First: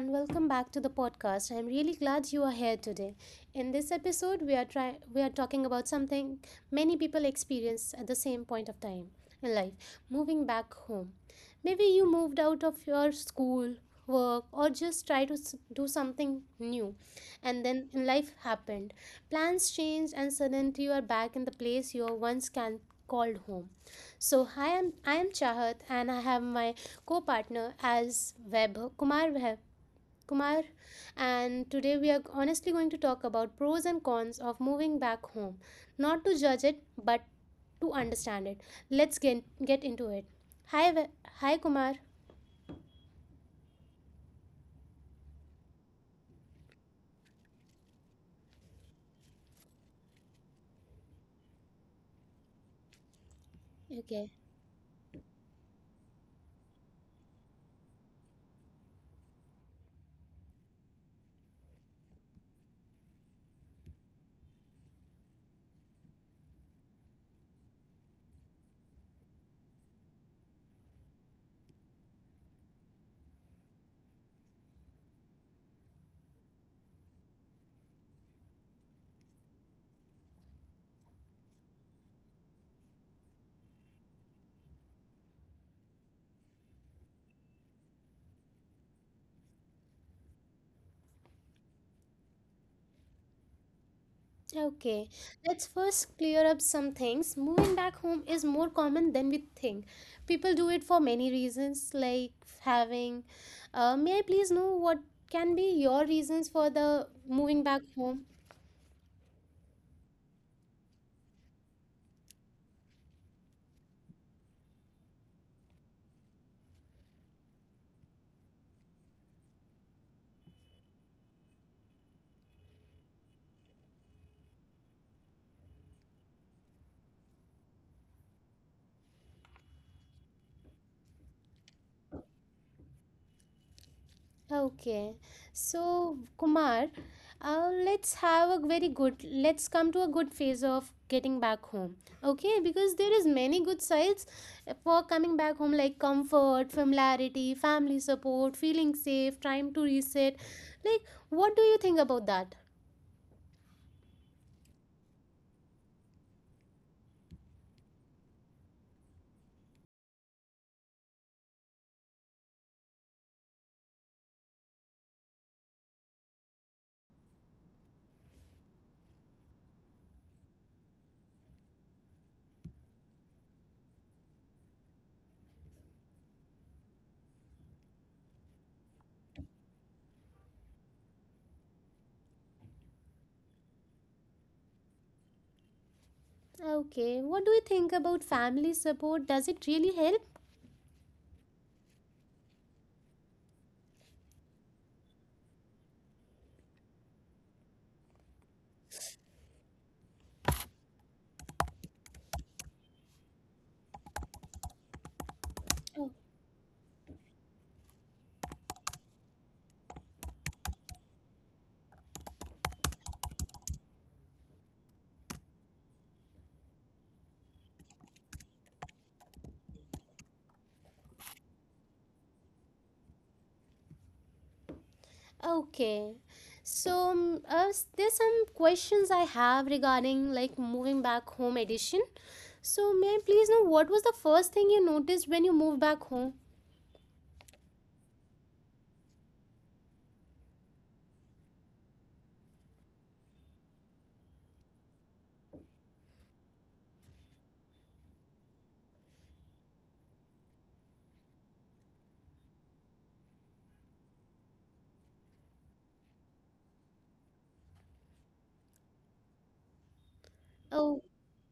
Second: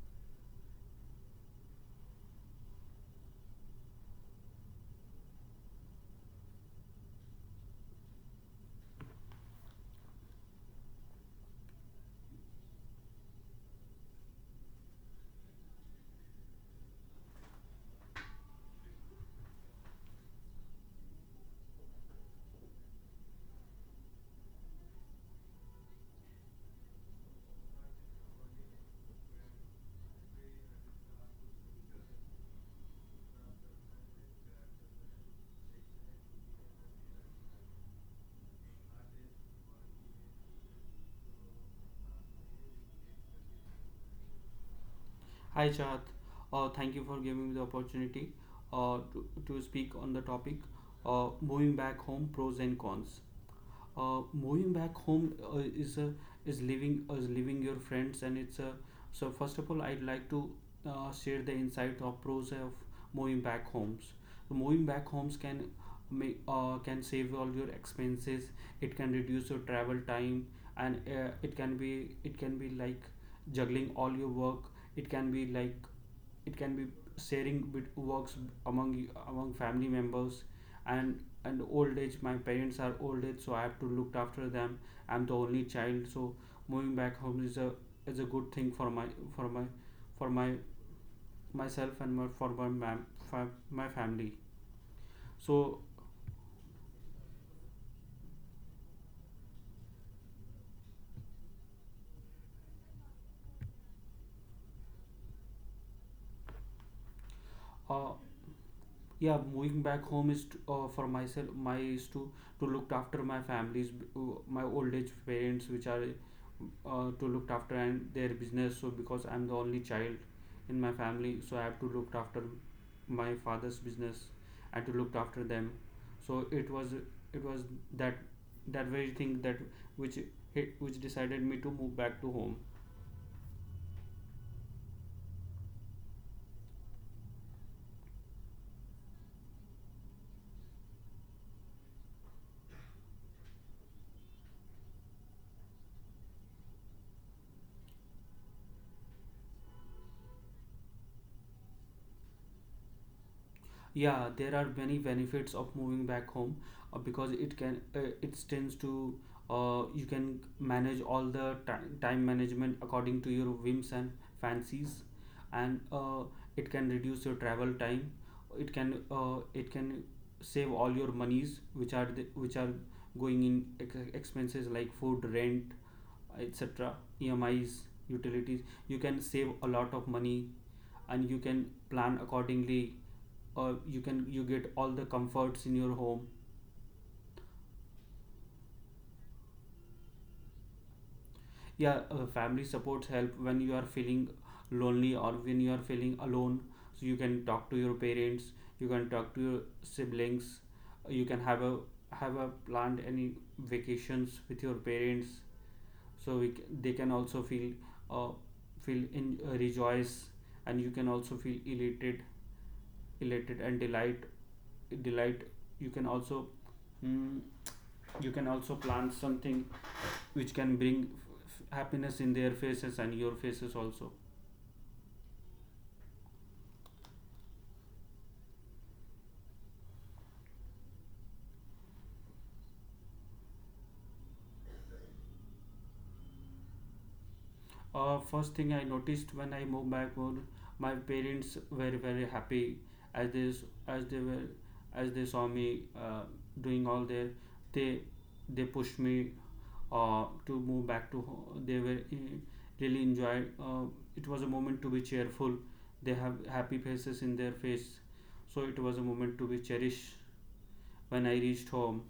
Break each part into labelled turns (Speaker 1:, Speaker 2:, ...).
Speaker 1: and welcome back to the podcast. I'm really glad you are here today. In this episode, we are talking about something many people experience at the same point of time in life: moving back home. Maybe you moved out of your school, work, or just try to do something new. And then life happened. Plans changed, and suddenly you are back in the place you once can called home. So hi, I am Chahat, and I have my co-partner as Vaibhav Kumar Vaibhav. Kumar, and today we are honestly going to talk about pros and cons of moving back home. Not to judge it, but to understand it. Let's get into it. Hi, Ve- hi, Kumar.
Speaker 2: Hi, Chad. Thank you for giving me the opportunity to speak on the topic moving back home, pros and cons.
Speaker 1: Okay.
Speaker 2: Moving back home is leaving your friends, and it's so first of all, I'd like to share the insight of pros of moving back homes. So moving back homes can make can save all your expenses, it can reduce your travel time, and it can be, juggling all your work. It can be like it can be sharing with works among family members. And and old age, my parents are old age, so I have to look after them. I'm the only child, so moving back home is a, is a good thing for my for my for my myself and my for my family.
Speaker 1: Okay. Let's
Speaker 2: So
Speaker 1: first clear up some things. Moving back home is more common than we think. People do it for many reasons, like having. May I please know what can be your reasons for the moving back home?
Speaker 2: uh, yeah, moving back home is to, for myself, my is to look after my families, my old age parents, which are to look after, and their business. So, because I'm the only child in my family, so I have to look after my father's business and to look after them. So it was, it was that that very thing, that which hit, which decided me to move back to home.
Speaker 1: Okay, so Kumar, let's have a very good. Let's come to a good phase of getting back home. Okay, because there is many good sides for coming back home, like comfort, familiarity, family support, feeling safe, time to reset. Like, what do you think about that?
Speaker 2: Yeah, there are many benefits of moving back home, because it tends to, you can manage all the time management according to your whims and fancies, and it can reduce your travel time. It can save all your monies, which are the, which are going in expenses like food, rent, etc., EMIs, utilities. You can save a lot of money and you can plan accordingly. Or you can, you get all the comforts in your home.
Speaker 1: Okay, what do you think about family support? Does it really help?
Speaker 2: Yeah, family supports help when you are feeling lonely, or when you are feeling alone. So you can talk to your parents, you can talk to your siblings. You can have a, have a planned any vacations with your parents, so they can also feel uh, feel in rejoice, and you can also feel elated and delight. You can also mm, you can also plant something which can bring happiness in their faces and your faces also.
Speaker 1: Okay. So, there's some questions I have regarding like moving back home edition. So, may I please know what was the first thing you noticed when you moved back home?
Speaker 2: First thing I noticed when I moved back home, my parents were very happy. As they were, as they saw me doing all their, they they pushed me to move back to home. They were really enjoyed. It was a moment to be cheerful. They have happy faces in their face, so it was a moment to be cherished. When I
Speaker 1: Oh,
Speaker 2: reached home,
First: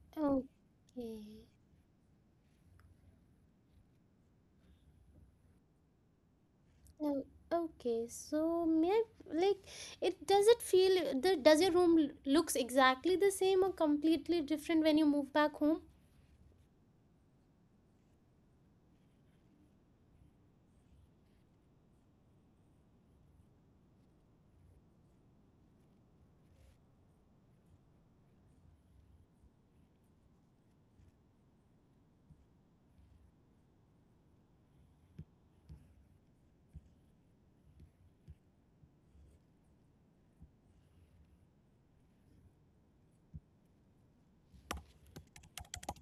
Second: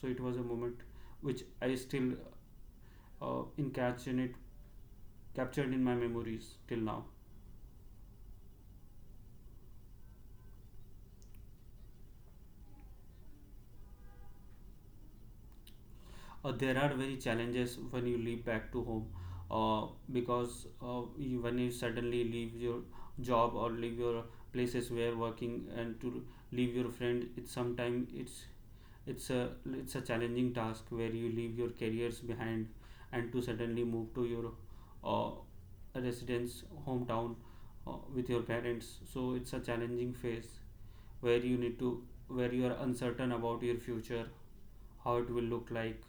Speaker 2: so it was a moment
Speaker 1: okay.
Speaker 2: which I still encapsulate, captured in my memories till now.
Speaker 1: Oh, okay. So, may I like it does it feel the does your room looks exactly the same or completely different when you move back home?
Speaker 2: There are very challenges when you leave back to home, because you, when you suddenly leave your job or leave your places where working, and to leave your friend, it's sometimes, it's a it's a challenging task where you leave your careers behind, and to suddenly move to your uh, residence hometown, with your parents. So it's a challenging phase where you need to, where you are uncertain about your future, how it will look like.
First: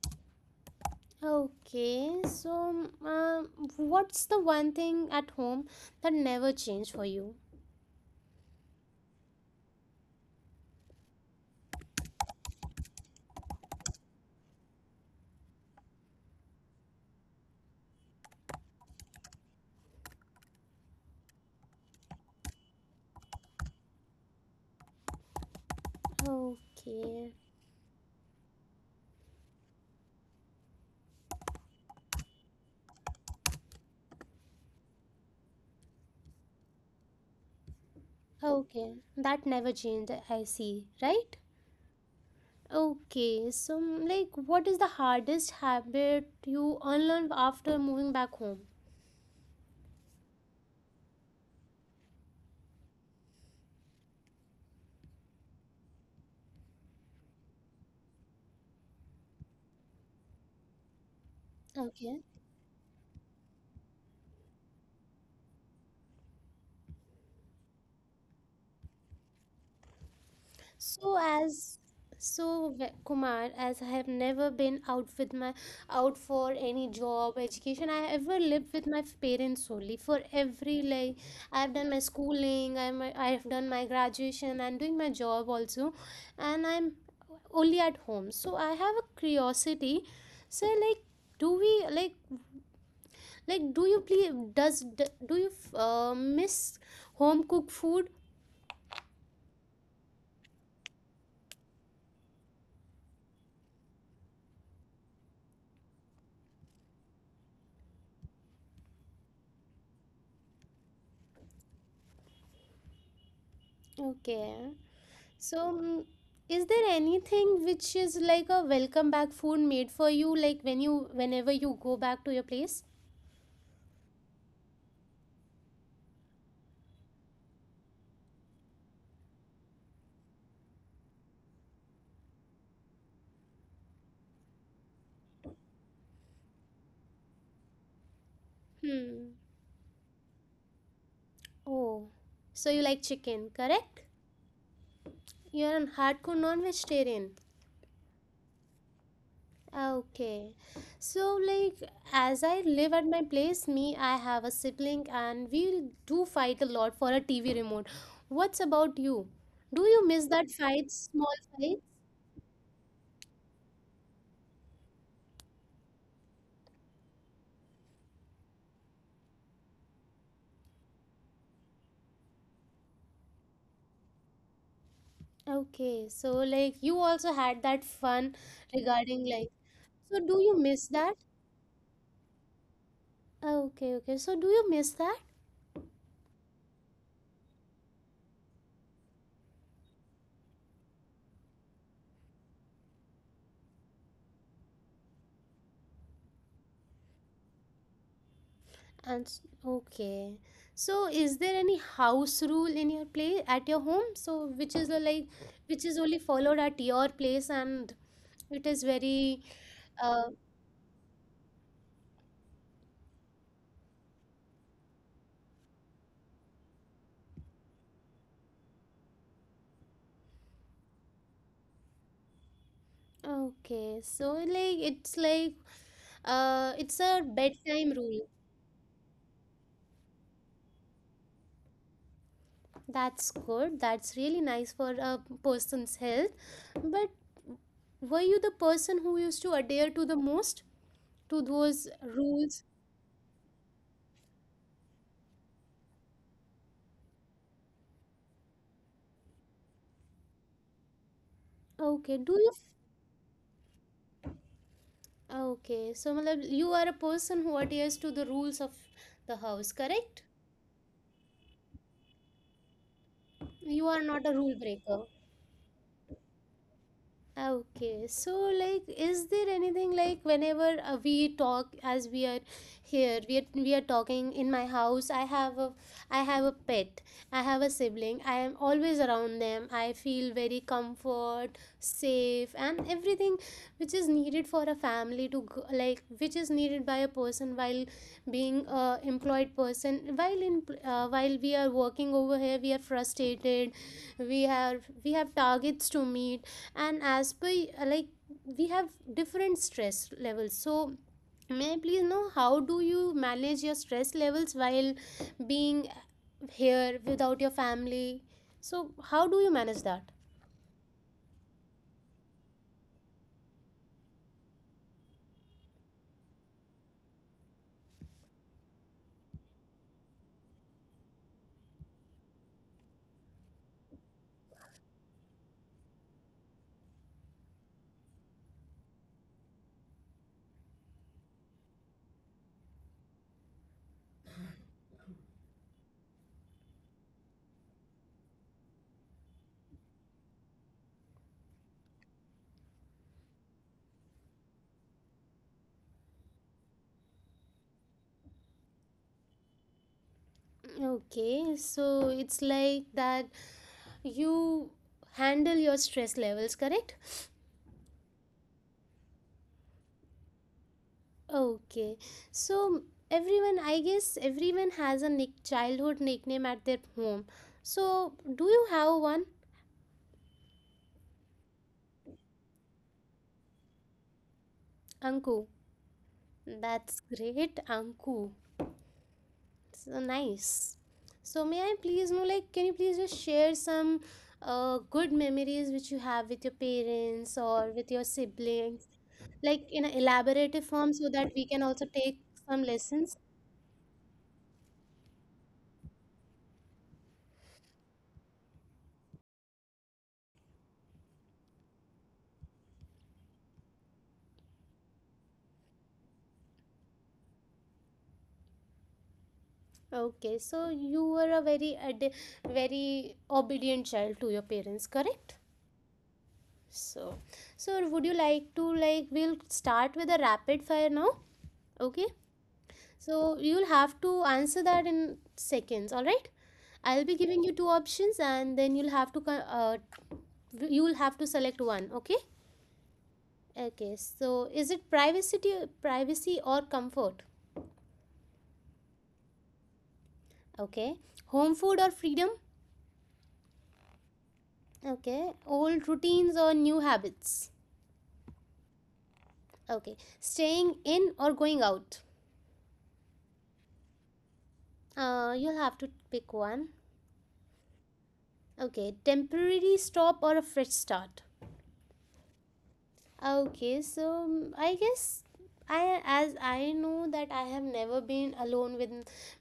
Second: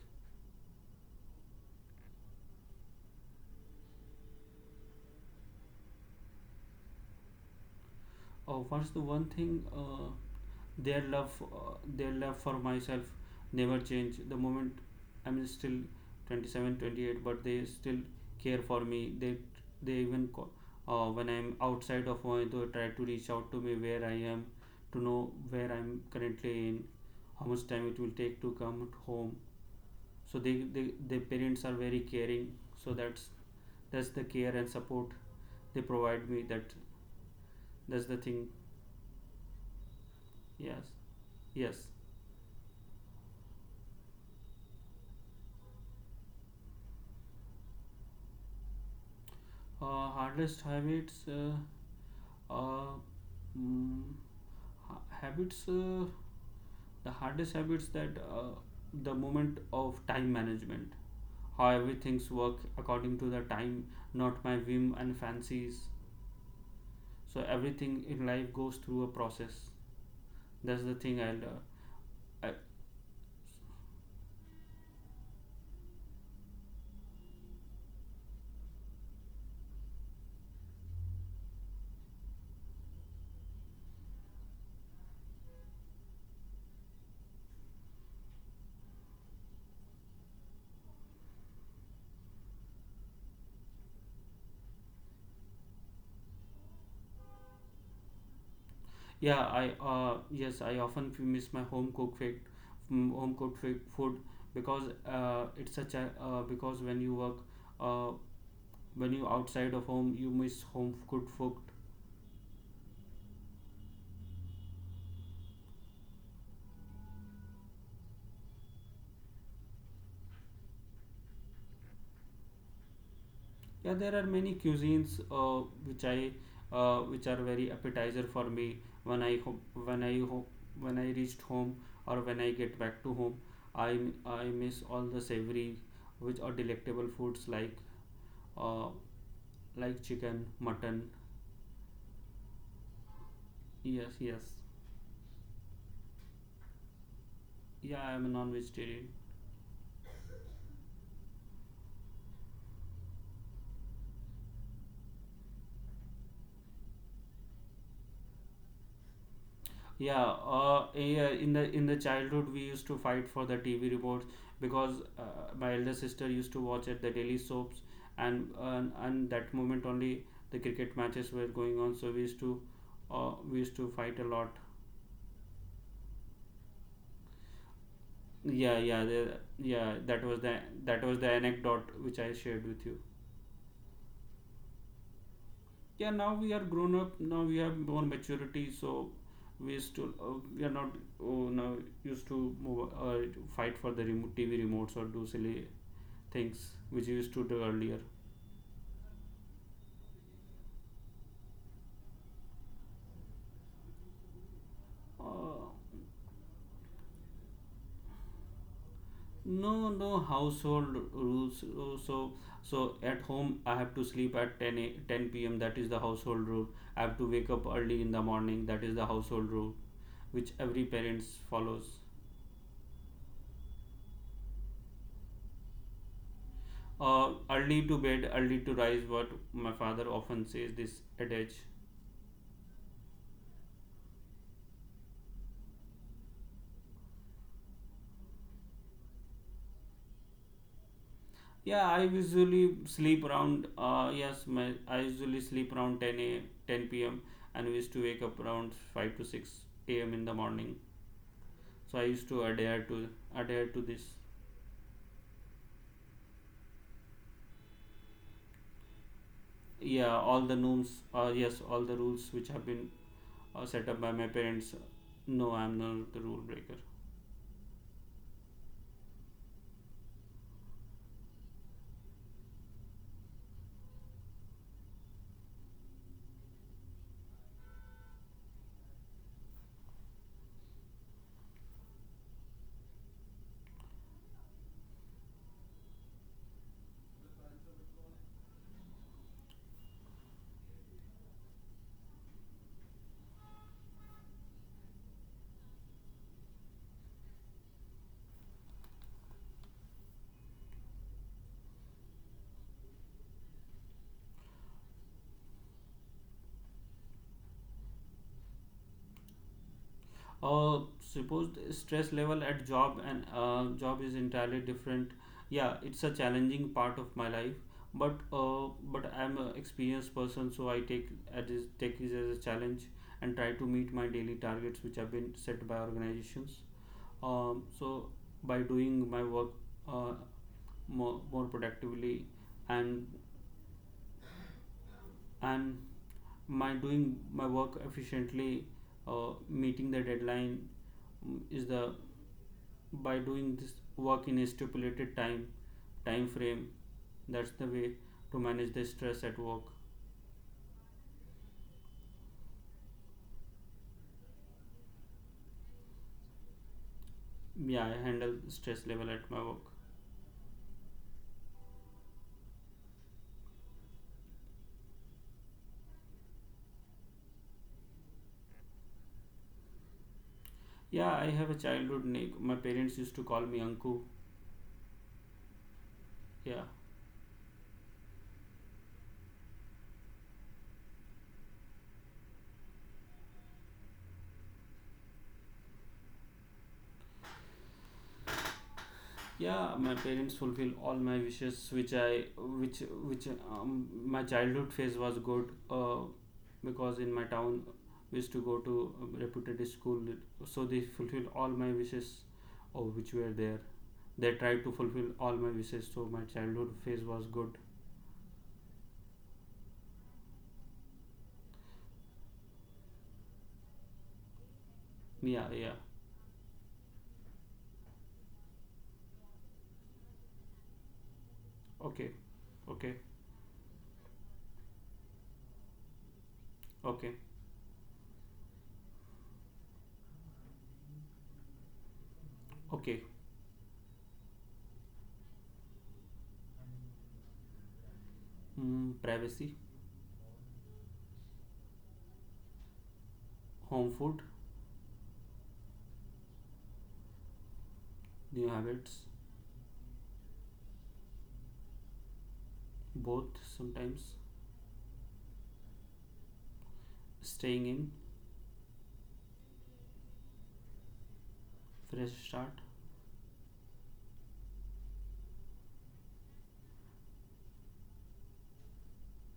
Speaker 1: Okay. So, what's the one thing at home that never changed for you?
Speaker 2: First, one thing, their love for myself never change. The moment, I'm still 27, 28, but they still care for me. They even call, when I'm outside of Ohio, they try to reach out to me, where I am, to know where I'm currently in,
Speaker 1: Okay,
Speaker 2: how much time it will take to come home. So their parents are very caring. So that's the care and support they provide me. That's the thing.
Speaker 1: okay, that never changed, I see,
Speaker 2: Yes,
Speaker 1: right?
Speaker 2: yes.
Speaker 1: Okay, so like, what is the hardest habit you unlearn after moving back home?
Speaker 2: Hardest habits uh, mm, ha- habits The hardest habits, that the moment of time management, how
Speaker 1: Okay.
Speaker 2: everything's work according to the time, not my whim and fancies. So everything in life goes through a process. That's the
Speaker 1: So
Speaker 2: thing
Speaker 1: as
Speaker 2: I,
Speaker 1: so, Kumar, as I have never been out with my out for any job, education, I ever lived with my parents only for every like I have done my schooling, I have done my graduation, I'm doing my job also, and I'm only at home. So I have a curiosity. So like, do we like do you please does do you miss home cooked food?
Speaker 2: yeah, I yes, I often miss my home cooked food. Home cooked food, because it's such a because when you work, uh, when you outside of home, you miss home good food.
Speaker 1: Okay. So, is there anything which is like a welcome back food made for you, like whenever you go back to your place?
Speaker 2: Yeah, there are many cuisines which I, which are very appetizer for me, when when i ho- I reached home, or when I get back to home, i I miss all the savory, which are delectable foods like, uh,
Speaker 1: Hmm.
Speaker 2: like chicken, mutton.
Speaker 1: Oh, so you like chicken, correct?
Speaker 2: Yes, yes.
Speaker 1: You're a hardcore non-vegetarian.
Speaker 2: Yeah, I am a non vegetarian.
Speaker 1: Okay. So like, as I live at my place, I have a sibling and we do fight a lot for a TV remote. What's about you? Do you miss that fight,
Speaker 2: Yeah,
Speaker 1: small
Speaker 2: in the
Speaker 1: fight?
Speaker 2: in the childhood, we used to fight for the TV remotes, because my elder sister used to watch at the daily soaps, and and that moment only, the cricket matches were going on, so we used to fight a lot.
Speaker 1: Okay, so like you also had that fun
Speaker 2: Yeah, yeah,
Speaker 1: regarding
Speaker 2: the,
Speaker 1: like,
Speaker 2: yeah,
Speaker 1: so
Speaker 2: that
Speaker 1: do
Speaker 2: was
Speaker 1: you
Speaker 2: the
Speaker 1: miss
Speaker 2: That
Speaker 1: that?
Speaker 2: was the anecdote which I shared with you.
Speaker 1: Oh, okay, okay. So do you miss that?
Speaker 2: Yeah, now we are grown up, now we have more maturity, so we still, we are not, oh, now used to fight for the remote, TV remotes, or do silly things which we used to do earlier.
Speaker 1: Okay. So is there any house rule in your place at your home? So like
Speaker 2: uh,
Speaker 1: which is only followed at your place and it is very
Speaker 2: no,
Speaker 1: uh
Speaker 2: no household rules. So at home, I have to sleep at 10 p.m., that is the household rule. I have to wake up early in the morning, that is the household rule, which every parents follows.
Speaker 1: okay. So like it's a bedtime
Speaker 2: Early to
Speaker 1: rule.
Speaker 2: bed, early to rise, what my father often says this adage.
Speaker 1: That's good. That's really nice for a person's health. But were you the person who used to adhere to the most to those
Speaker 2: Yeah, I
Speaker 1: rules?
Speaker 2: usually sleep around, I usually sleep around 10 p.m., and we used to wake up around 5 to 6 a.m. in the morning. So
Speaker 1: Okay,
Speaker 2: I
Speaker 1: do
Speaker 2: used
Speaker 1: you?
Speaker 2: to adhere to adhere to this.
Speaker 1: Okay, so matlab, you are a person who adheres to the rules of the house, correct?
Speaker 2: Yes, all the rules which have been
Speaker 1: You are
Speaker 2: set up
Speaker 1: not
Speaker 2: by
Speaker 1: a
Speaker 2: my
Speaker 1: rule
Speaker 2: parents.
Speaker 1: breaker.
Speaker 2: No, I'm not the rule breaker.
Speaker 1: Okay, so like, is there anything like whenever we talk? As we are here, we are talking in my house. I have a pet. I have a sibling. I am always around them. I feel very comfort, safe, and everything which is needed for a family to go, like which is needed by a person while being a employed person. While we are working over here, we are frustrated. We have targets to meet, and as per like, we have different stress levels. So may I please know how do you manage your stress levels while being here without your family? So how do you manage that?
Speaker 2: Suppose the stress level at job, and job is entirely different. Yeah, it's a challenging part of my life, but I'm an experienced person, so I take at this take it as a challenge, and try to meet my daily targets, which have been set by organizations. So by doing my work uh, more, more productively, and and my doing my work efficiently, meeting the deadline, mm, is the by doing this work in a stipulated time frame, that's the way to manage the stress at work.
Speaker 1: Okay, so it's like that you handle your stress levels, correct?
Speaker 2: Yeah, I handle stress level at my work.
Speaker 1: Okay, so everyone, I guess, everyone has a nick childhood nickname at their home. So do you have one?
Speaker 2: Yeah, I have a childhood name, my parents used to call me uncle.
Speaker 1: Anku.
Speaker 2: Yeah,
Speaker 1: That's great, Anku. So nice. So may I please know, like, can you please just share some good memories which you have with your parents or with your siblings, like in an
Speaker 2: yeah. My parents
Speaker 1: elaborative form,
Speaker 2: fulfill
Speaker 1: so
Speaker 2: all
Speaker 1: that
Speaker 2: my
Speaker 1: we can also
Speaker 2: wishes,
Speaker 1: take
Speaker 2: which I,
Speaker 1: some
Speaker 2: which
Speaker 1: lessons?
Speaker 2: which my childhood phase was good, because in my town we used to go to a reputed school, so they fulfill all my wishes, or which were there, they tried to fulfill all my wishes, so my childhood phase was good.
Speaker 1: Okay, so you were a very obedient child to your parents, correct?
Speaker 2: Yeah, yeah.
Speaker 1: So, would you like to, we'll start with a rapid fire now? Okay.
Speaker 2: Okay, okay.
Speaker 1: So you'll have to answer that in seconds, all right? I'll be
Speaker 2: Okay,
Speaker 1: giving you two options and then you'll have to uh, you'll have to select one, okay?
Speaker 2: okay.
Speaker 1: Okay. So is it privacy or comfort?
Speaker 2: Privacy.
Speaker 1: Okay. Home food or freedom?
Speaker 2: Home food.
Speaker 1: Okay. Old routines or new habits?
Speaker 2: New habits.
Speaker 1: Okay. Staying in or going out?
Speaker 2: Both sometimes.
Speaker 1: You'll have to pick one.
Speaker 2: Staying in.
Speaker 1: Okay. Temporary stop or a fresh start?
Speaker 2: Fresh start.
Speaker 1: Okay, so I guess, I know that I have never been alone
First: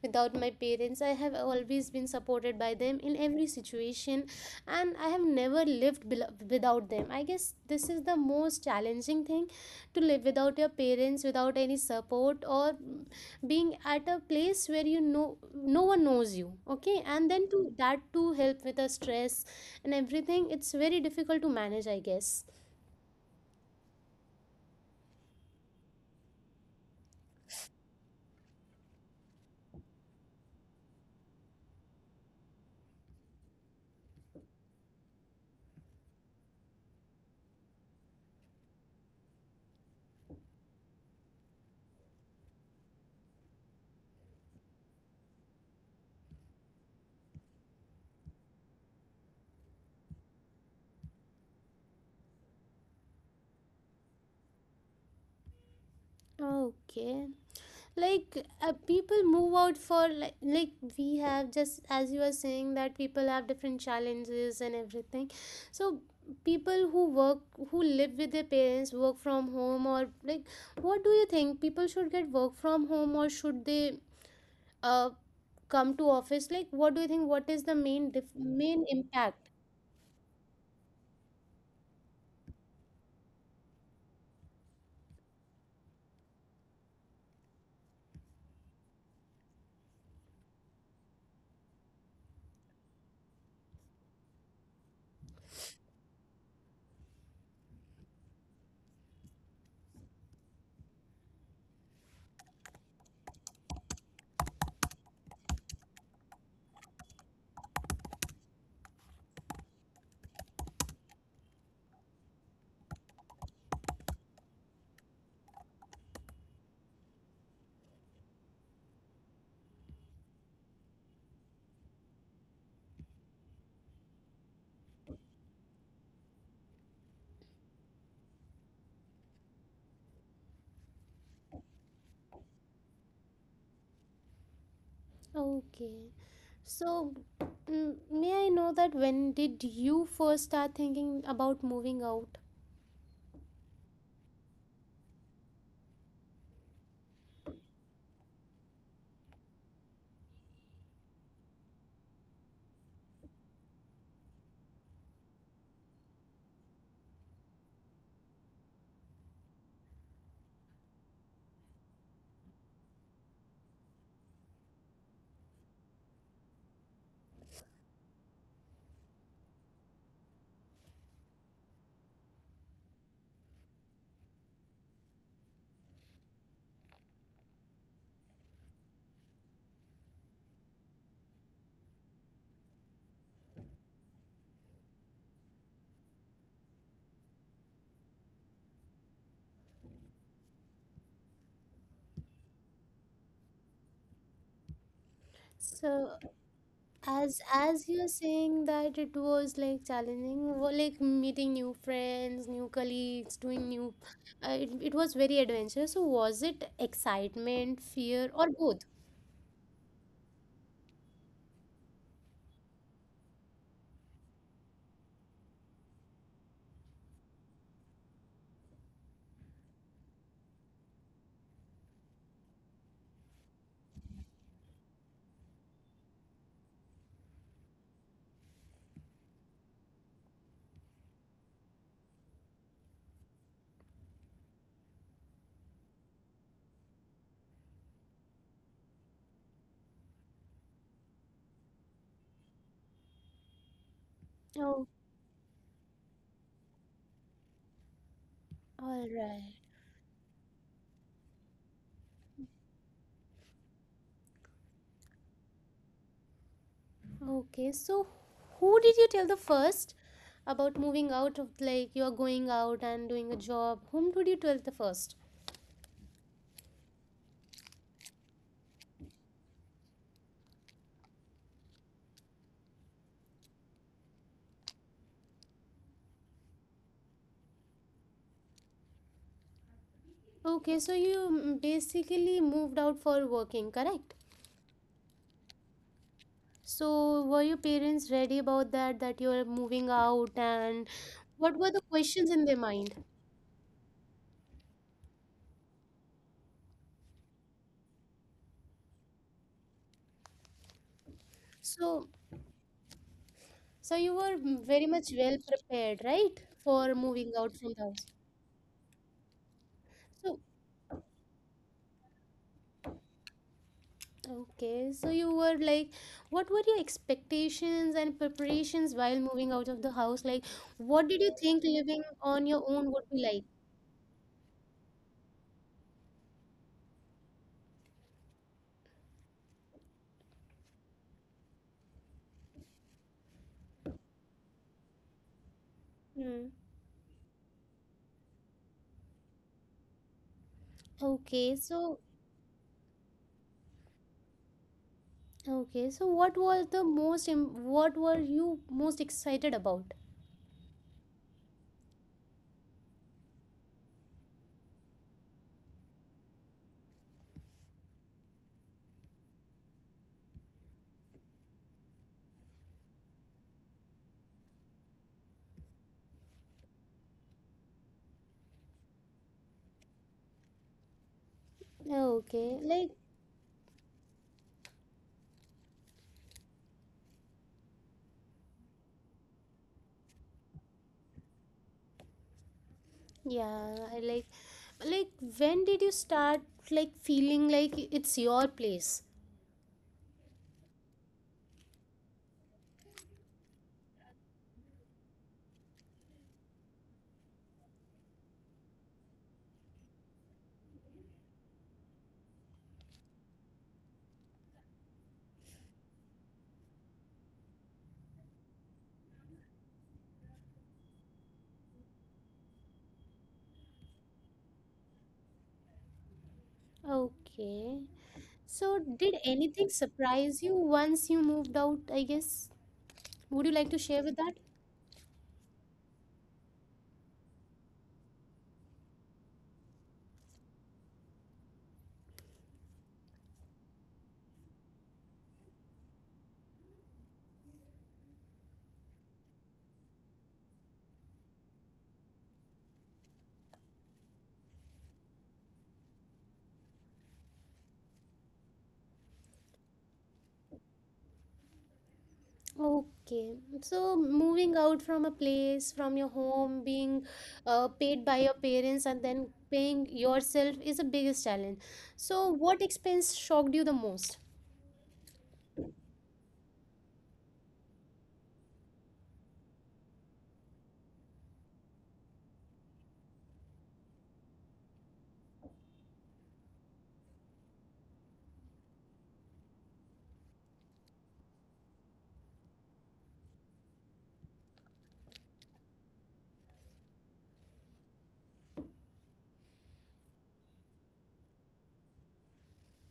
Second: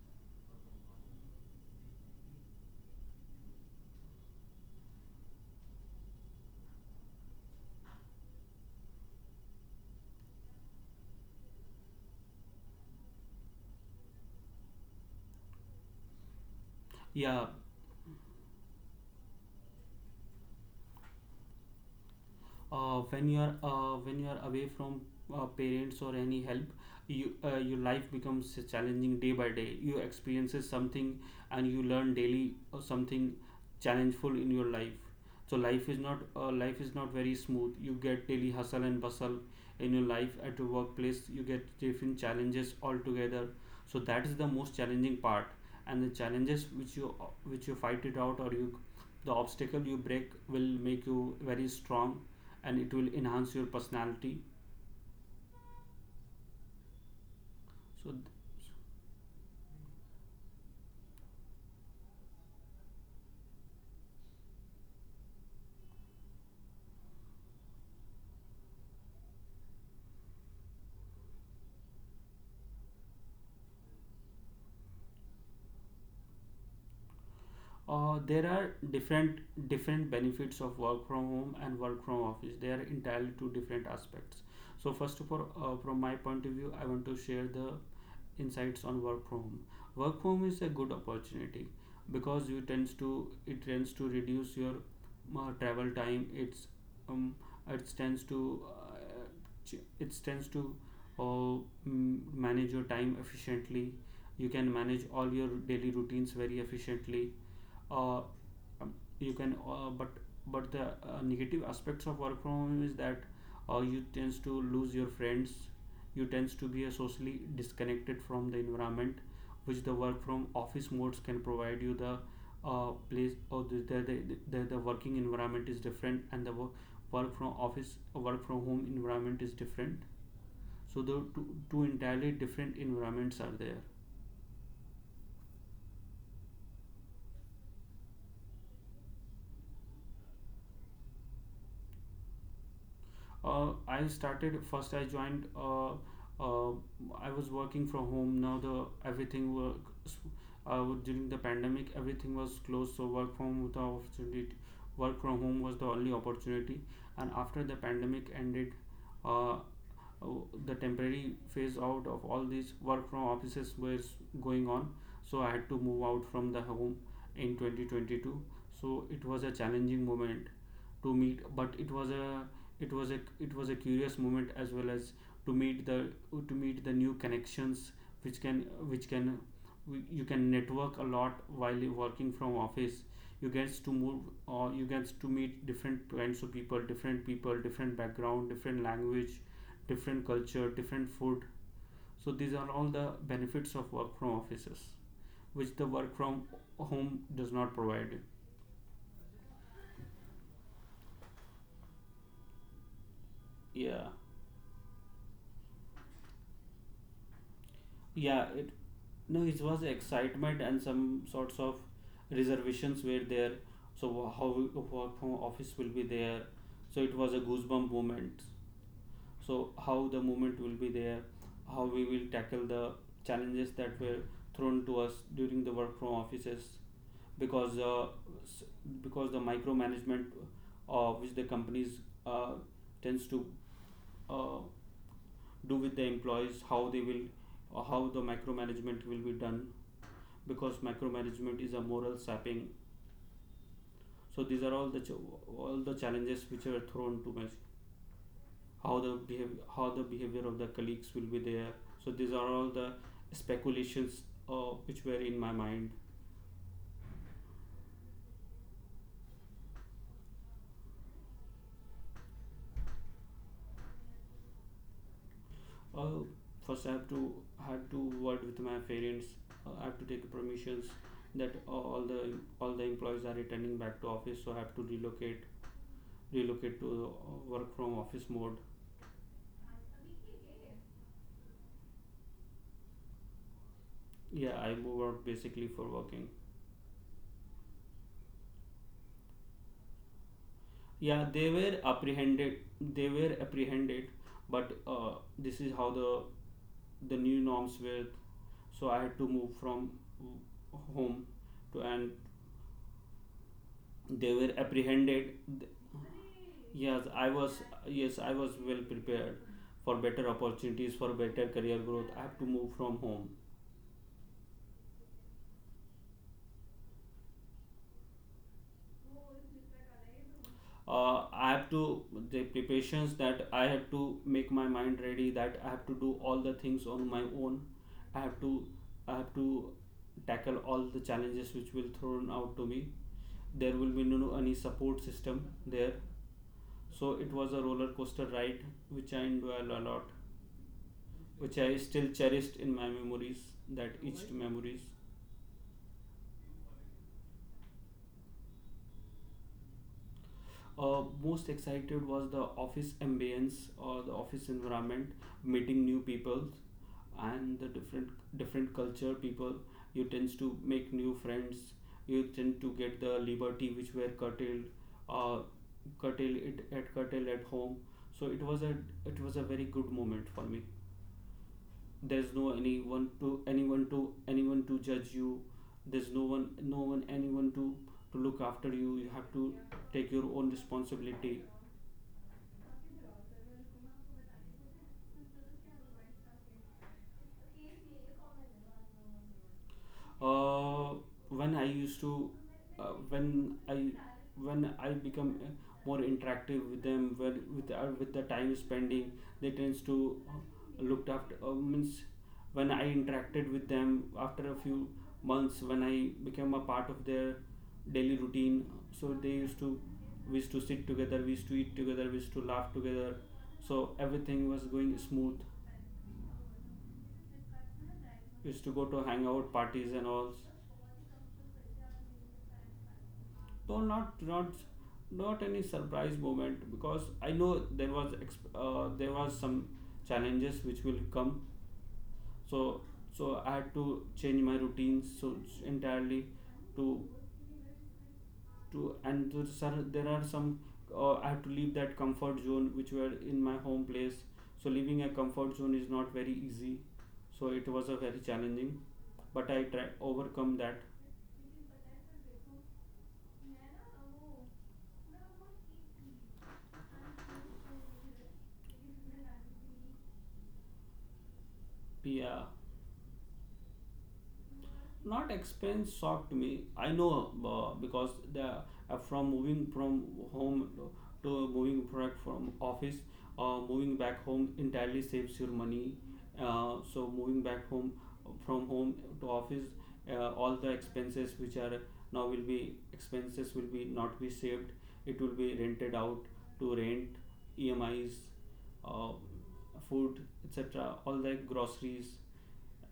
Speaker 1: without my parents. I have always been supported by them in every situation and I have never lived without them. I guess this is the most challenging thing to live without your parents, without any support, or being at a place where you know no one knows you, okay? And
Speaker 2: Yeah.
Speaker 1: then to that to help with the stress and everything. It's very difficult to manage, I guess.
Speaker 2: When you are away from parents or any help, your life becomes challenging day by day, you experiences something, and you learn daily something challengeful in your life. So life is not very smooth, you get daily hustle and bustle in your life, at your workplace you get different challenges altogether. So that is the most challenging part, and the challenges which you, which you fight it out, or you, the obstacle you break, will make you very strong, and it will enhance your personality.
Speaker 1: Okay. Like,
Speaker 2: So
Speaker 1: people move out for, we have just, as you are saying, that people have different challenges and everything. So people who work who live with their parents work from home, or like, what do you think? People should get work from home or should they uh come to office? Like, what do you think? What is the
Speaker 2: There
Speaker 1: main
Speaker 2: are
Speaker 1: impact?
Speaker 2: different benefits of work from home and work from office. They are entirely two different aspects. So first of all, from my point of view, I want to share the insights on work from home. Work from home is a good opportunity, because you tends to it tends to reduce your travel time. Um, it tends to, it tends to uh, manage your time efficiently. You can manage all your daily routines very efficiently, uh, um, you can but the negative aspects of work from home is that you tends to lose your friends, you tends to be a socially disconnected from the environment, which the work from office modes can provide you the place, or the working environment is different, and the work from office, work from home environment is different. So the two entirely different environments are there.
Speaker 1: Okay, so may I know that, when did you first start thinking about moving out?
Speaker 2: I started first. I joined. Uh, I was working from home. Now the everything work During the pandemic, everything was closed, so work from home the opportunity. Work from home was the only opportunity. And after the pandemic ended, uh, uh, the temporary phase out of all these work from offices was going on, so I had to move out from the home in 2022. So it was a challenging moment to meet, but it was a it was a it was a curious moment as well, as to meet the new connections which can which can you can network a lot while you working from office. You get to move or you get to meet different kinds of people, different people, different background, different language, different culture, different food. So these are all the benefits of work from offices, which the
Speaker 1: So,
Speaker 2: work from home
Speaker 1: as
Speaker 2: does not
Speaker 1: as
Speaker 2: provide you.
Speaker 1: you're saying that it was like challenging well, like meeting new friends, new colleagues, doing new
Speaker 2: Yeah,
Speaker 1: it was very adventurous. So was it excitement, fear,
Speaker 2: yeah.
Speaker 1: or
Speaker 2: It
Speaker 1: both?
Speaker 2: No, it was excitement and some sorts of reservations were there. So how work from office will be there. So it was a goosebump moment. So how the moment will be there, how we will tackle the challenges that were thrown to us during the work from offices because uh, s- because the micromanagement which the companies uh, tends to uh, do with the employees, how they will, how the micromanagement will be done, because micromanagement is a moral sapping. So these are all the
Speaker 1: Oh.
Speaker 2: all the challenges which are thrown to us,
Speaker 1: All right.
Speaker 2: how the behavior of the colleagues will be there. So these are all the speculations, which were in my mind.
Speaker 1: Okay, so who did you tell the first about moving out? Of like, you're going out and doing a job, whom did you tell the first?
Speaker 2: Uh, First, I have to had to word with my parents. I have to take permissions that all the employees are returning back to office, so I have to relocate to work from office mode.
Speaker 1: Okay, so you basically moved out for working, correct?
Speaker 2: Yeah, I move out basically for working.
Speaker 1: So, were your parents ready about that, that you're moving out, and
Speaker 2: Yeah, they
Speaker 1: what were
Speaker 2: were
Speaker 1: the questions in
Speaker 2: apprehended.
Speaker 1: their mind?
Speaker 2: They were apprehended, but this is how the new norms were. So I had to move from home to, and
Speaker 1: So, so, you
Speaker 2: they
Speaker 1: were
Speaker 2: were
Speaker 1: very much
Speaker 2: apprehended.
Speaker 1: well prepared, right, for
Speaker 2: Yes, I
Speaker 1: moving
Speaker 2: was
Speaker 1: out from the house.
Speaker 2: yes, I was well prepared for better
Speaker 1: So,
Speaker 2: opportunities, for better career growth. I have to move from home.
Speaker 1: okay, so you were like, what were your expectations and preparations while moving out of the house? Like, what did you
Speaker 2: I
Speaker 1: think
Speaker 2: have to
Speaker 1: living
Speaker 2: The
Speaker 1: on your own would
Speaker 2: preparations
Speaker 1: be like?
Speaker 2: that I have to make my mind ready. That I have to do all the things on my own. I have to I have to tackle all the challenges which will thrown out to me. There will be no no, any support system there,
Speaker 1: Hmm.
Speaker 2: so it was a roller coaster ride which I enjoyed a lot. Which
Speaker 1: Okay,
Speaker 2: I
Speaker 1: so
Speaker 2: still cherished in my memories, that etched memories.
Speaker 1: what was the what were you most excited about?
Speaker 2: Most excited was the office ambience or the office environment, meeting new people and the different culture people. You tends to make new friends. You tend to get the liberty which were curtailed, uh, curtail at home. So it was a very good moment for me.
Speaker 1: Okay,
Speaker 2: There's no
Speaker 1: like,
Speaker 2: anyone to judge you. There's no one no one anyone to look after you. You have to take your own responsibility.
Speaker 1: yeah, I like when did you start, like, feeling like it's your place?
Speaker 2: Uh, when I used to uh, when i when I become more interactive with them, when with the time spending, they tends to looked after, means when I interacted with them after a few months, when I became a part of their daily routine. So they used to we used to sit together, we used to eat together, we used to laugh together. So everything was going smooth.
Speaker 1: Okay.
Speaker 2: We used
Speaker 1: So
Speaker 2: to go to
Speaker 1: did
Speaker 2: hangout
Speaker 1: anything
Speaker 2: parties and all,
Speaker 1: surprise you once you moved out, I guess? Would you like to
Speaker 2: though
Speaker 1: share with that?
Speaker 2: not any surprise moment, because I know there was some challenges which will come. So so I had to change my routines, so entirely, to to and to, sir, there are some, I had to leave that comfort zone which were in my home place. So leaving a comfort zone is not very easy. So it was a very challenging, but I try overcome that.
Speaker 1: Okay. So moving out from a place, from your home, being paid by your parents and then paying yourself is the biggest challenge. So
Speaker 2: Yeah,
Speaker 1: what expense shocked you the most?
Speaker 2: not expense shocked me. I know, because the from moving from home to moving back from office, moving back home entirely saves your money. So moving back home from home to office, all the expenses which are now will be expenses will be not be saved. It will be rented out to rent, emis, uh, food, etc., all the groceries,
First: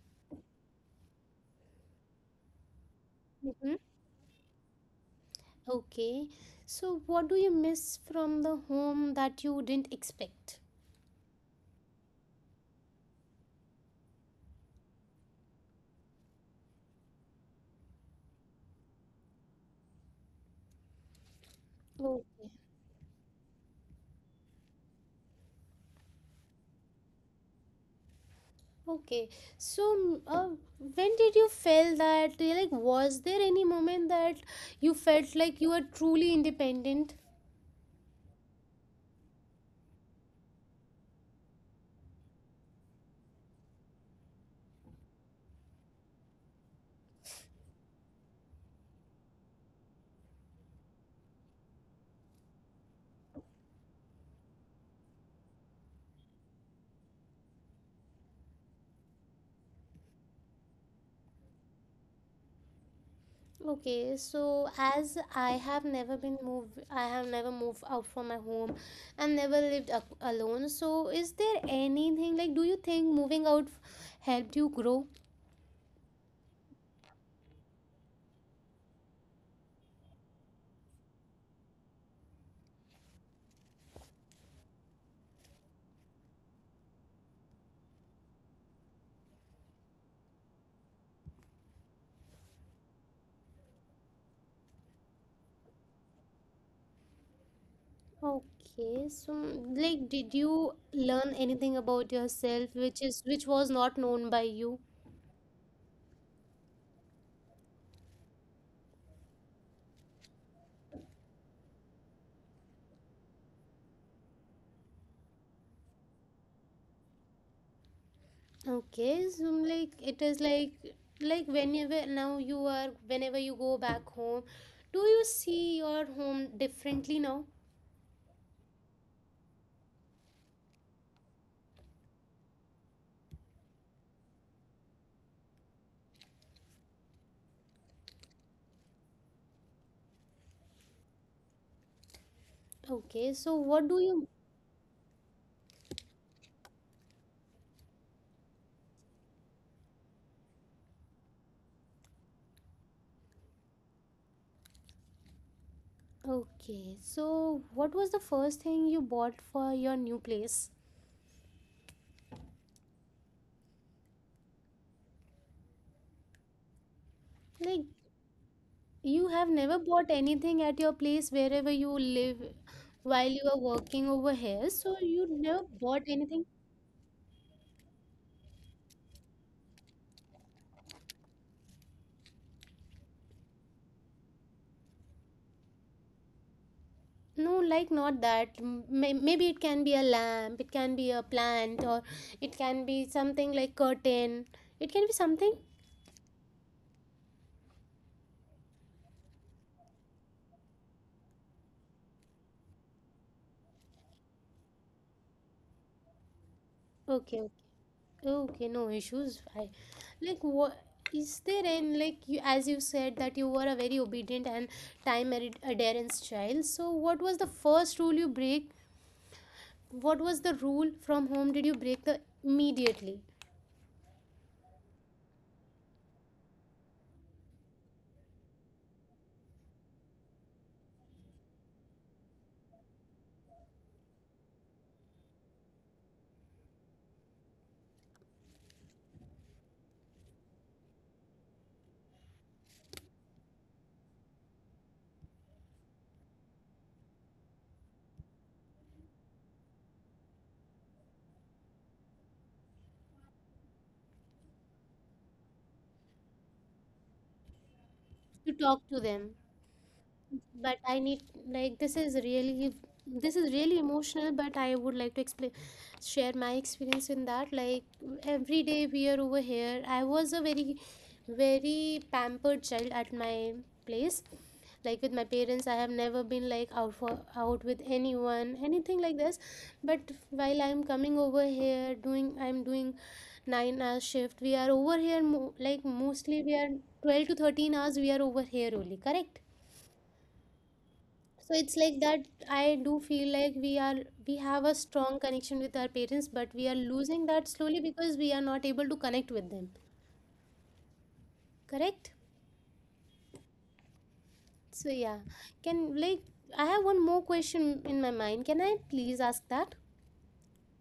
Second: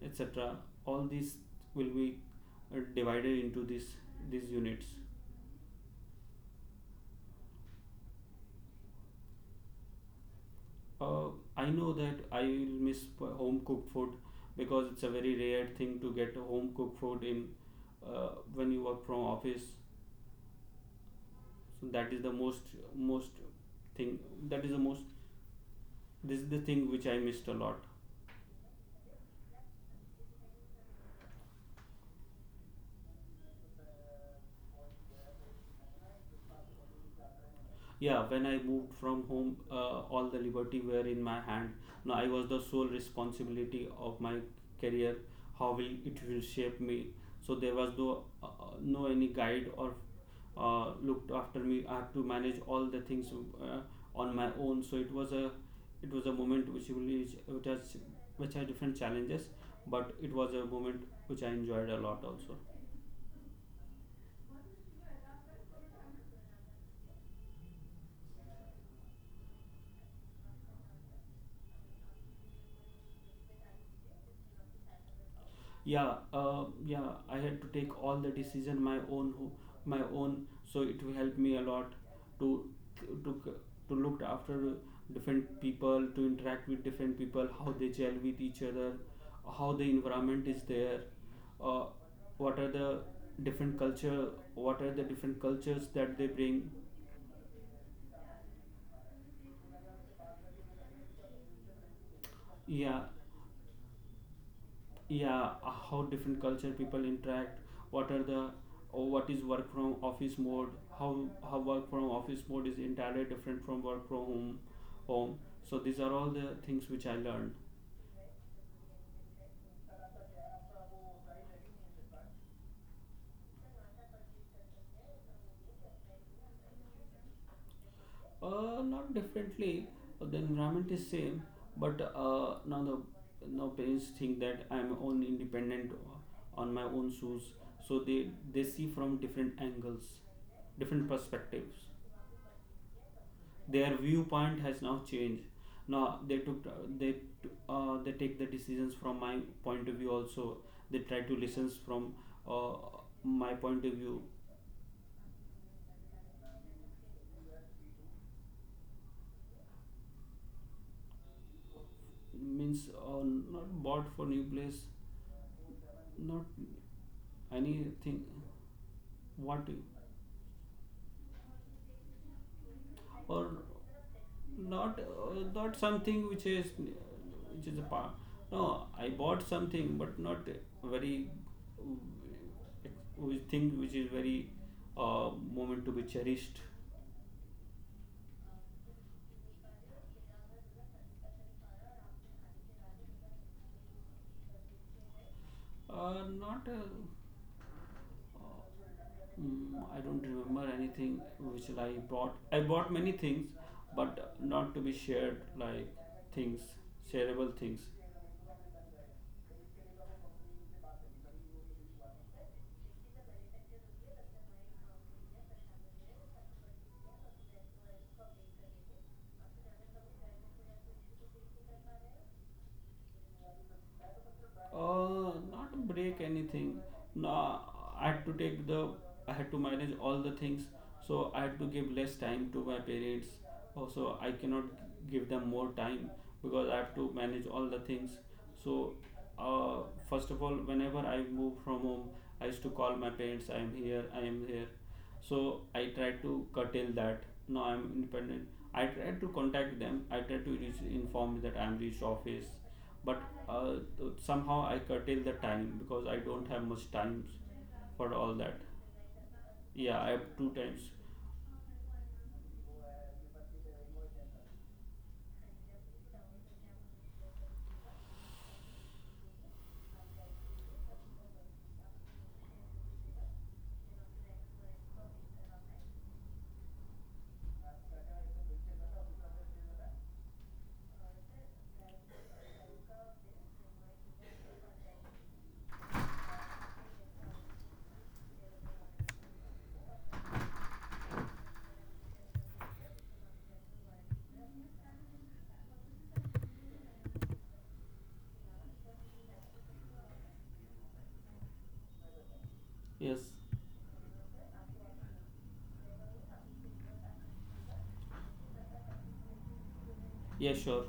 Speaker 2: etc. All these will be divided into this these units.
Speaker 1: Okay, so what do you miss from the home that you didn't expect?
Speaker 2: Uh, I know that I will miss home cooked food, because it's a very rare thing to get a home cooked food in when you work from office. So that is
Speaker 1: Oh.
Speaker 2: the most most thing that is the most this is the thing which I missed a lot.
Speaker 1: Okay, so when did you feel that, like, was there any moment that you felt like you are truly independent?
Speaker 2: Yeah, when I moved from home, all the liberty were in my hand. Now I was the sole responsibility of my career, how will it will shape me. So there was no any guide or looked after me. I had to manage all the things uh, on my own. So it was a moment which really which has different challenges, but it was a moment which I enjoyed a lot also.
Speaker 1: Okay, so as I have never I have never moved out from my home and never lived a alone. So, is there anything like, do you think moving out helped you grow?
Speaker 2: Yeah, I had to take all the decision my own, my own, so it will help me a lot to to to look after different people, to interact with different people, how they gel with each other, how the environment is there, uh, what are the different culture what are the different cultures that they bring.
Speaker 1: Okay, so like did you learn anything about yourself
Speaker 2: Yeah.
Speaker 1: which was not known by you?
Speaker 2: Yeah how different culture people interact, what are the or what is work from office mode, how work from office mode is entirely different from work from home home so these are all the things which I learned.
Speaker 1: Okay, so like it is like whenever, now, you are whenever you go back home, do you see your home differently now?
Speaker 2: Not differently. The environment is same, but now parents think that I'm own independent, on my own shoes. So they see from different angles, different perspectives.
Speaker 1: Okay, so
Speaker 2: Their viewpoint has now changed. Now they took they uh, they take the decisions from my point of view also. They try to listen from uh, my point of view.
Speaker 1: what was the first thing you bought for your new place?
Speaker 2: Means Not bought for new place, not
Speaker 1: Like,
Speaker 2: anything.
Speaker 1: you have
Speaker 2: What
Speaker 1: never bought anything at your place wherever you live while
Speaker 2: or
Speaker 1: you are working over here,
Speaker 2: not
Speaker 1: so you never
Speaker 2: not
Speaker 1: bought
Speaker 2: something which
Speaker 1: anything?
Speaker 2: is a part. No, I bought something, but not very, uh, which thing which is very, uh, moment to be cherished.
Speaker 1: No, like, not that. Maybe it can be a lamp, it can be a plant, or it can be something like curtain. It can be something.
Speaker 2: Not mm, I don't remember anything which I bought. I bought many things, but not to be shared, like things
Speaker 1: Okay,
Speaker 2: shareable
Speaker 1: okay,
Speaker 2: things.
Speaker 1: okay. No issues. I like, what, is there any, like, you as you said that you were a very obedient and time adherence child. What was the rule from home? Did you break the immediately?
Speaker 2: Not break anything. No, I had to take the. I had to manage all the things, so I had to give less time to my parents. Also, I cannot give them more time because I have to manage all the things. So, uh, first of all, whenever I move from home, I used to call my parents. I am here. I am here. So I tried to curtail that. Now I'm independent. I tried to contact them. I tried to reach, inform that I'm reached office, but uh, somehow I curtail the time because I don't have much time for all that.
Speaker 1: You talk to them.
Speaker 2: Yeah, I have two times.
Speaker 1: But I need, like, this is really emotional, but I would like to explain share my experience in that. Like, every day we are over here. I was a very, very pampered child at my place, like with my parents. I have never been like out with anyone, anything like this. But while I'm coming over here, doing I'm doing 9-hour shift, we are over here like, mostly we are 12 to 13 hours, we are over here only, correct? So it's like that I do feel like we have a strong connection with our parents, but we are losing that slowly because we are not able to connect with them, correct?
Speaker 2: Yes.
Speaker 1: So, yeah. can Like, I have one more question in my mind, can I please ask that?
Speaker 2: Yeah, sure.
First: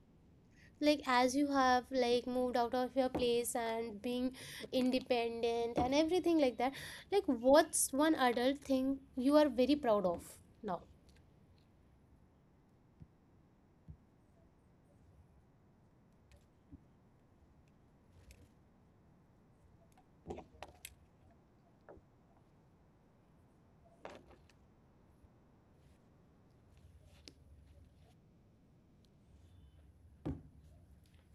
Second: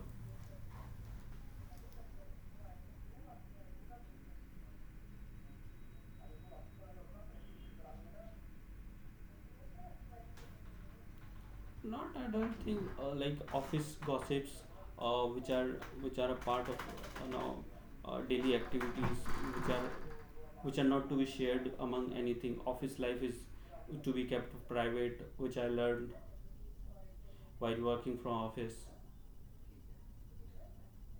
Speaker 1: Like, as you have, like, moved out of your place and being independent and everything like that, like, what's one adult thing you are very proud of now?
Speaker 2: Not, I don't think. Like office gossips, uh, which are which are a part of, you know daily activities, which are which are not to be shared among anything. Office life is to be kept private, which I learned while working from office.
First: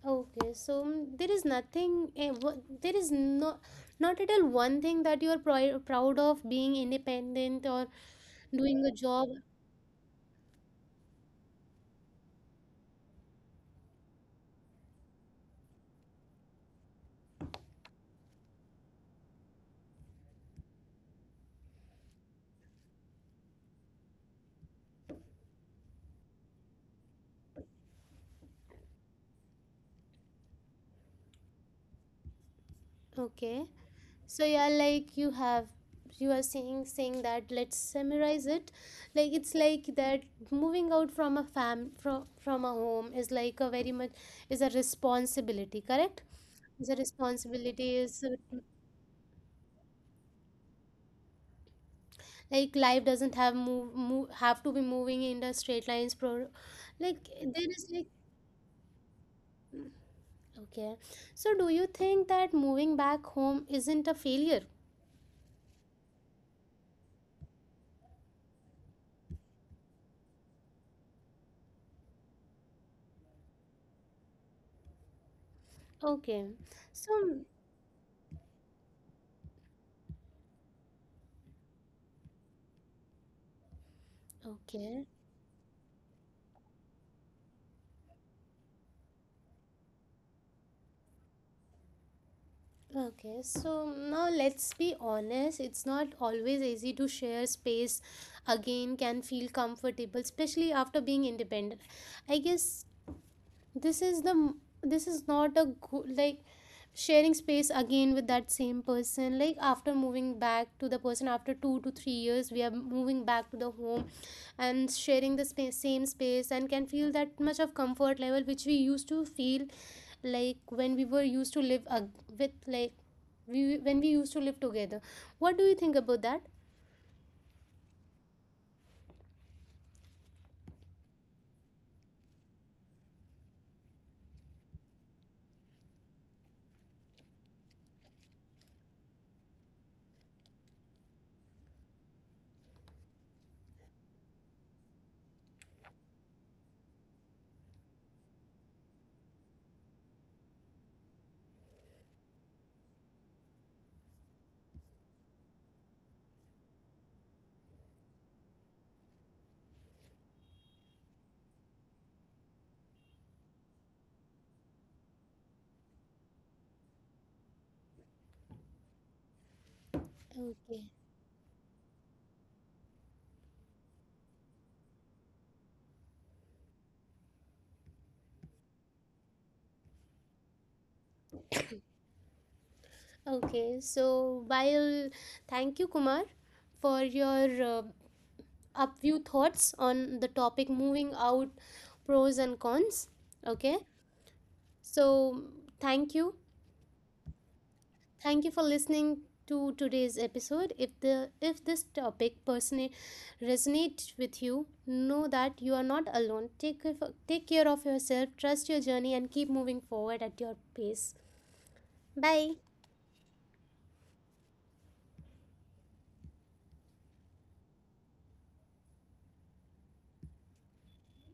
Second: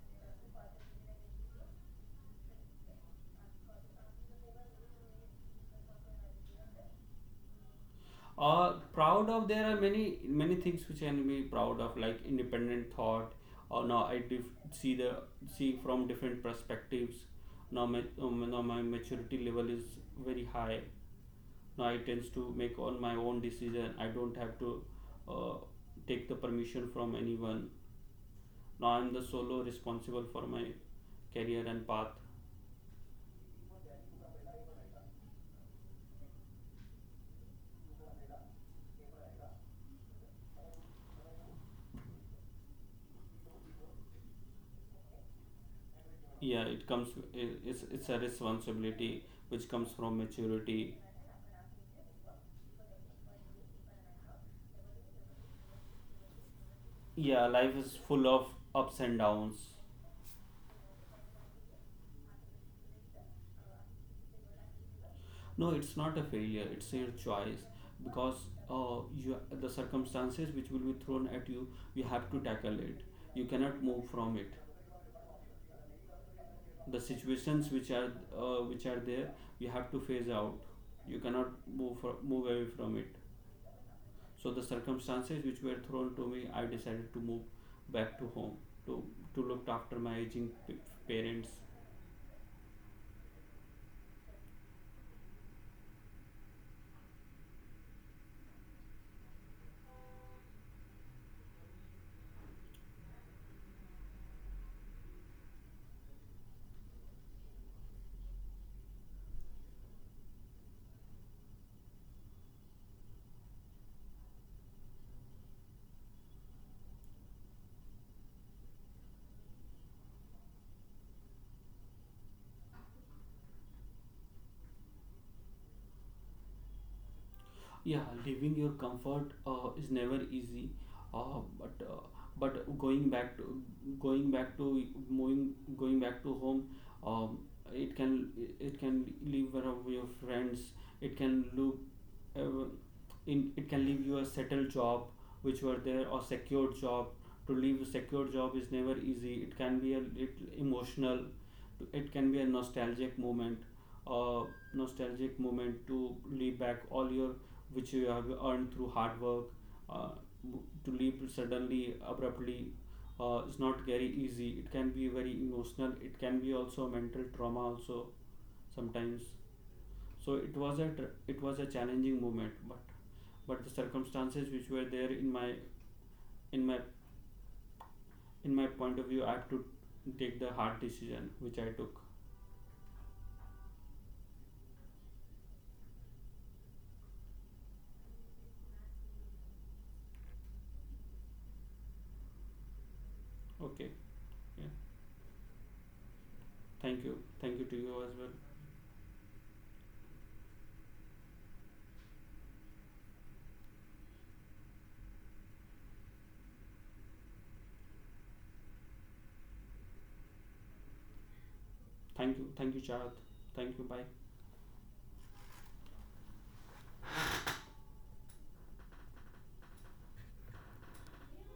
Speaker 1: Okay, so there is nothing? Eh, there is no, not at all one thing that you are proud of, being independent or doing a job?
Speaker 2: Proud of There are many things which I can be proud of, like independent thought. Or now I see from different perspectives. Now my maturity level is very high. Now I tends to make on my own decision. I don't have to uh, take the permission from anyone. Now I'm the solo responsible for my career and path.
Speaker 1: Okay, so yeah, like, you are saying that. Let's summarize it. Like, it's like that moving out from a fam from a home is like a very much is a responsibility. Correct?
Speaker 2: Yeah, it
Speaker 1: Is a
Speaker 2: comes. It's
Speaker 1: responsibility,
Speaker 2: it's a
Speaker 1: is
Speaker 2: responsibility which comes from maturity.
Speaker 1: like life doesn't have move have to be moving in the straight lines, pro like,
Speaker 2: Yeah, life
Speaker 1: there
Speaker 2: is
Speaker 1: is like,
Speaker 2: full of ups and downs.
Speaker 1: okay. So do you think that moving back home isn't a failure?
Speaker 2: No, it's not a failure. It's your choice, because you the circumstances which will be thrown at you, you have to tackle it. You cannot move from it.
Speaker 1: Okay,
Speaker 2: The
Speaker 1: so
Speaker 2: situations which are there, you have to phase out. You cannot move away from it. So the
Speaker 1: okay
Speaker 2: circumstances which were thrown to me, I decided to move back to home to look after my aging parents.
Speaker 1: now let's be honest. It's not always easy to share space again, can feel comfortable especially after being independent, I guess. This is the m- this is not a good, like, sharing space again with that same person, like after moving back to the person after 2 to 3 years, we are moving back to the home and sharing the space, same space, and can feel that much of comfort level which we used to feel, like when we were used to live with, like, we when we used to live together. What do you think about that?
Speaker 2: Yeah, leaving your comfort is never easy, uh, but uh, but going back to home, um, it can it can leave one of your friends. It can look, uh, in it can leave you a settled job which were there, or secured job. To leave a secure job is never easy. It can be a little emotional, it can be a nostalgic moment to leave back all your, which you have earned through hard work. Uh, to leave suddenly, abruptly, is not very easy. It can be very emotional. It can be also mental trauma also sometimes. So
Speaker 1: Okay,
Speaker 2: it was a challenging moment, but the circumstances which were there in my in my point of view, I have to take the hard decision which I took.
Speaker 1: okay. So while, thank you, Kumar, for your up few thoughts on the topic moving out, pros and cons. Okay,
Speaker 2: Okay.
Speaker 1: so thank you.
Speaker 2: Thank you. Thank you to you as well.
Speaker 1: Thank you for listening to today's episode. If the if this topic person resonates with you, know that you are not alone. Take care of yourself, trust your journey, and keep moving forward at your pace.
Speaker 2: Thank you.
Speaker 1: Bye.
Speaker 2: Thank you, Chad. Thank you. Bye.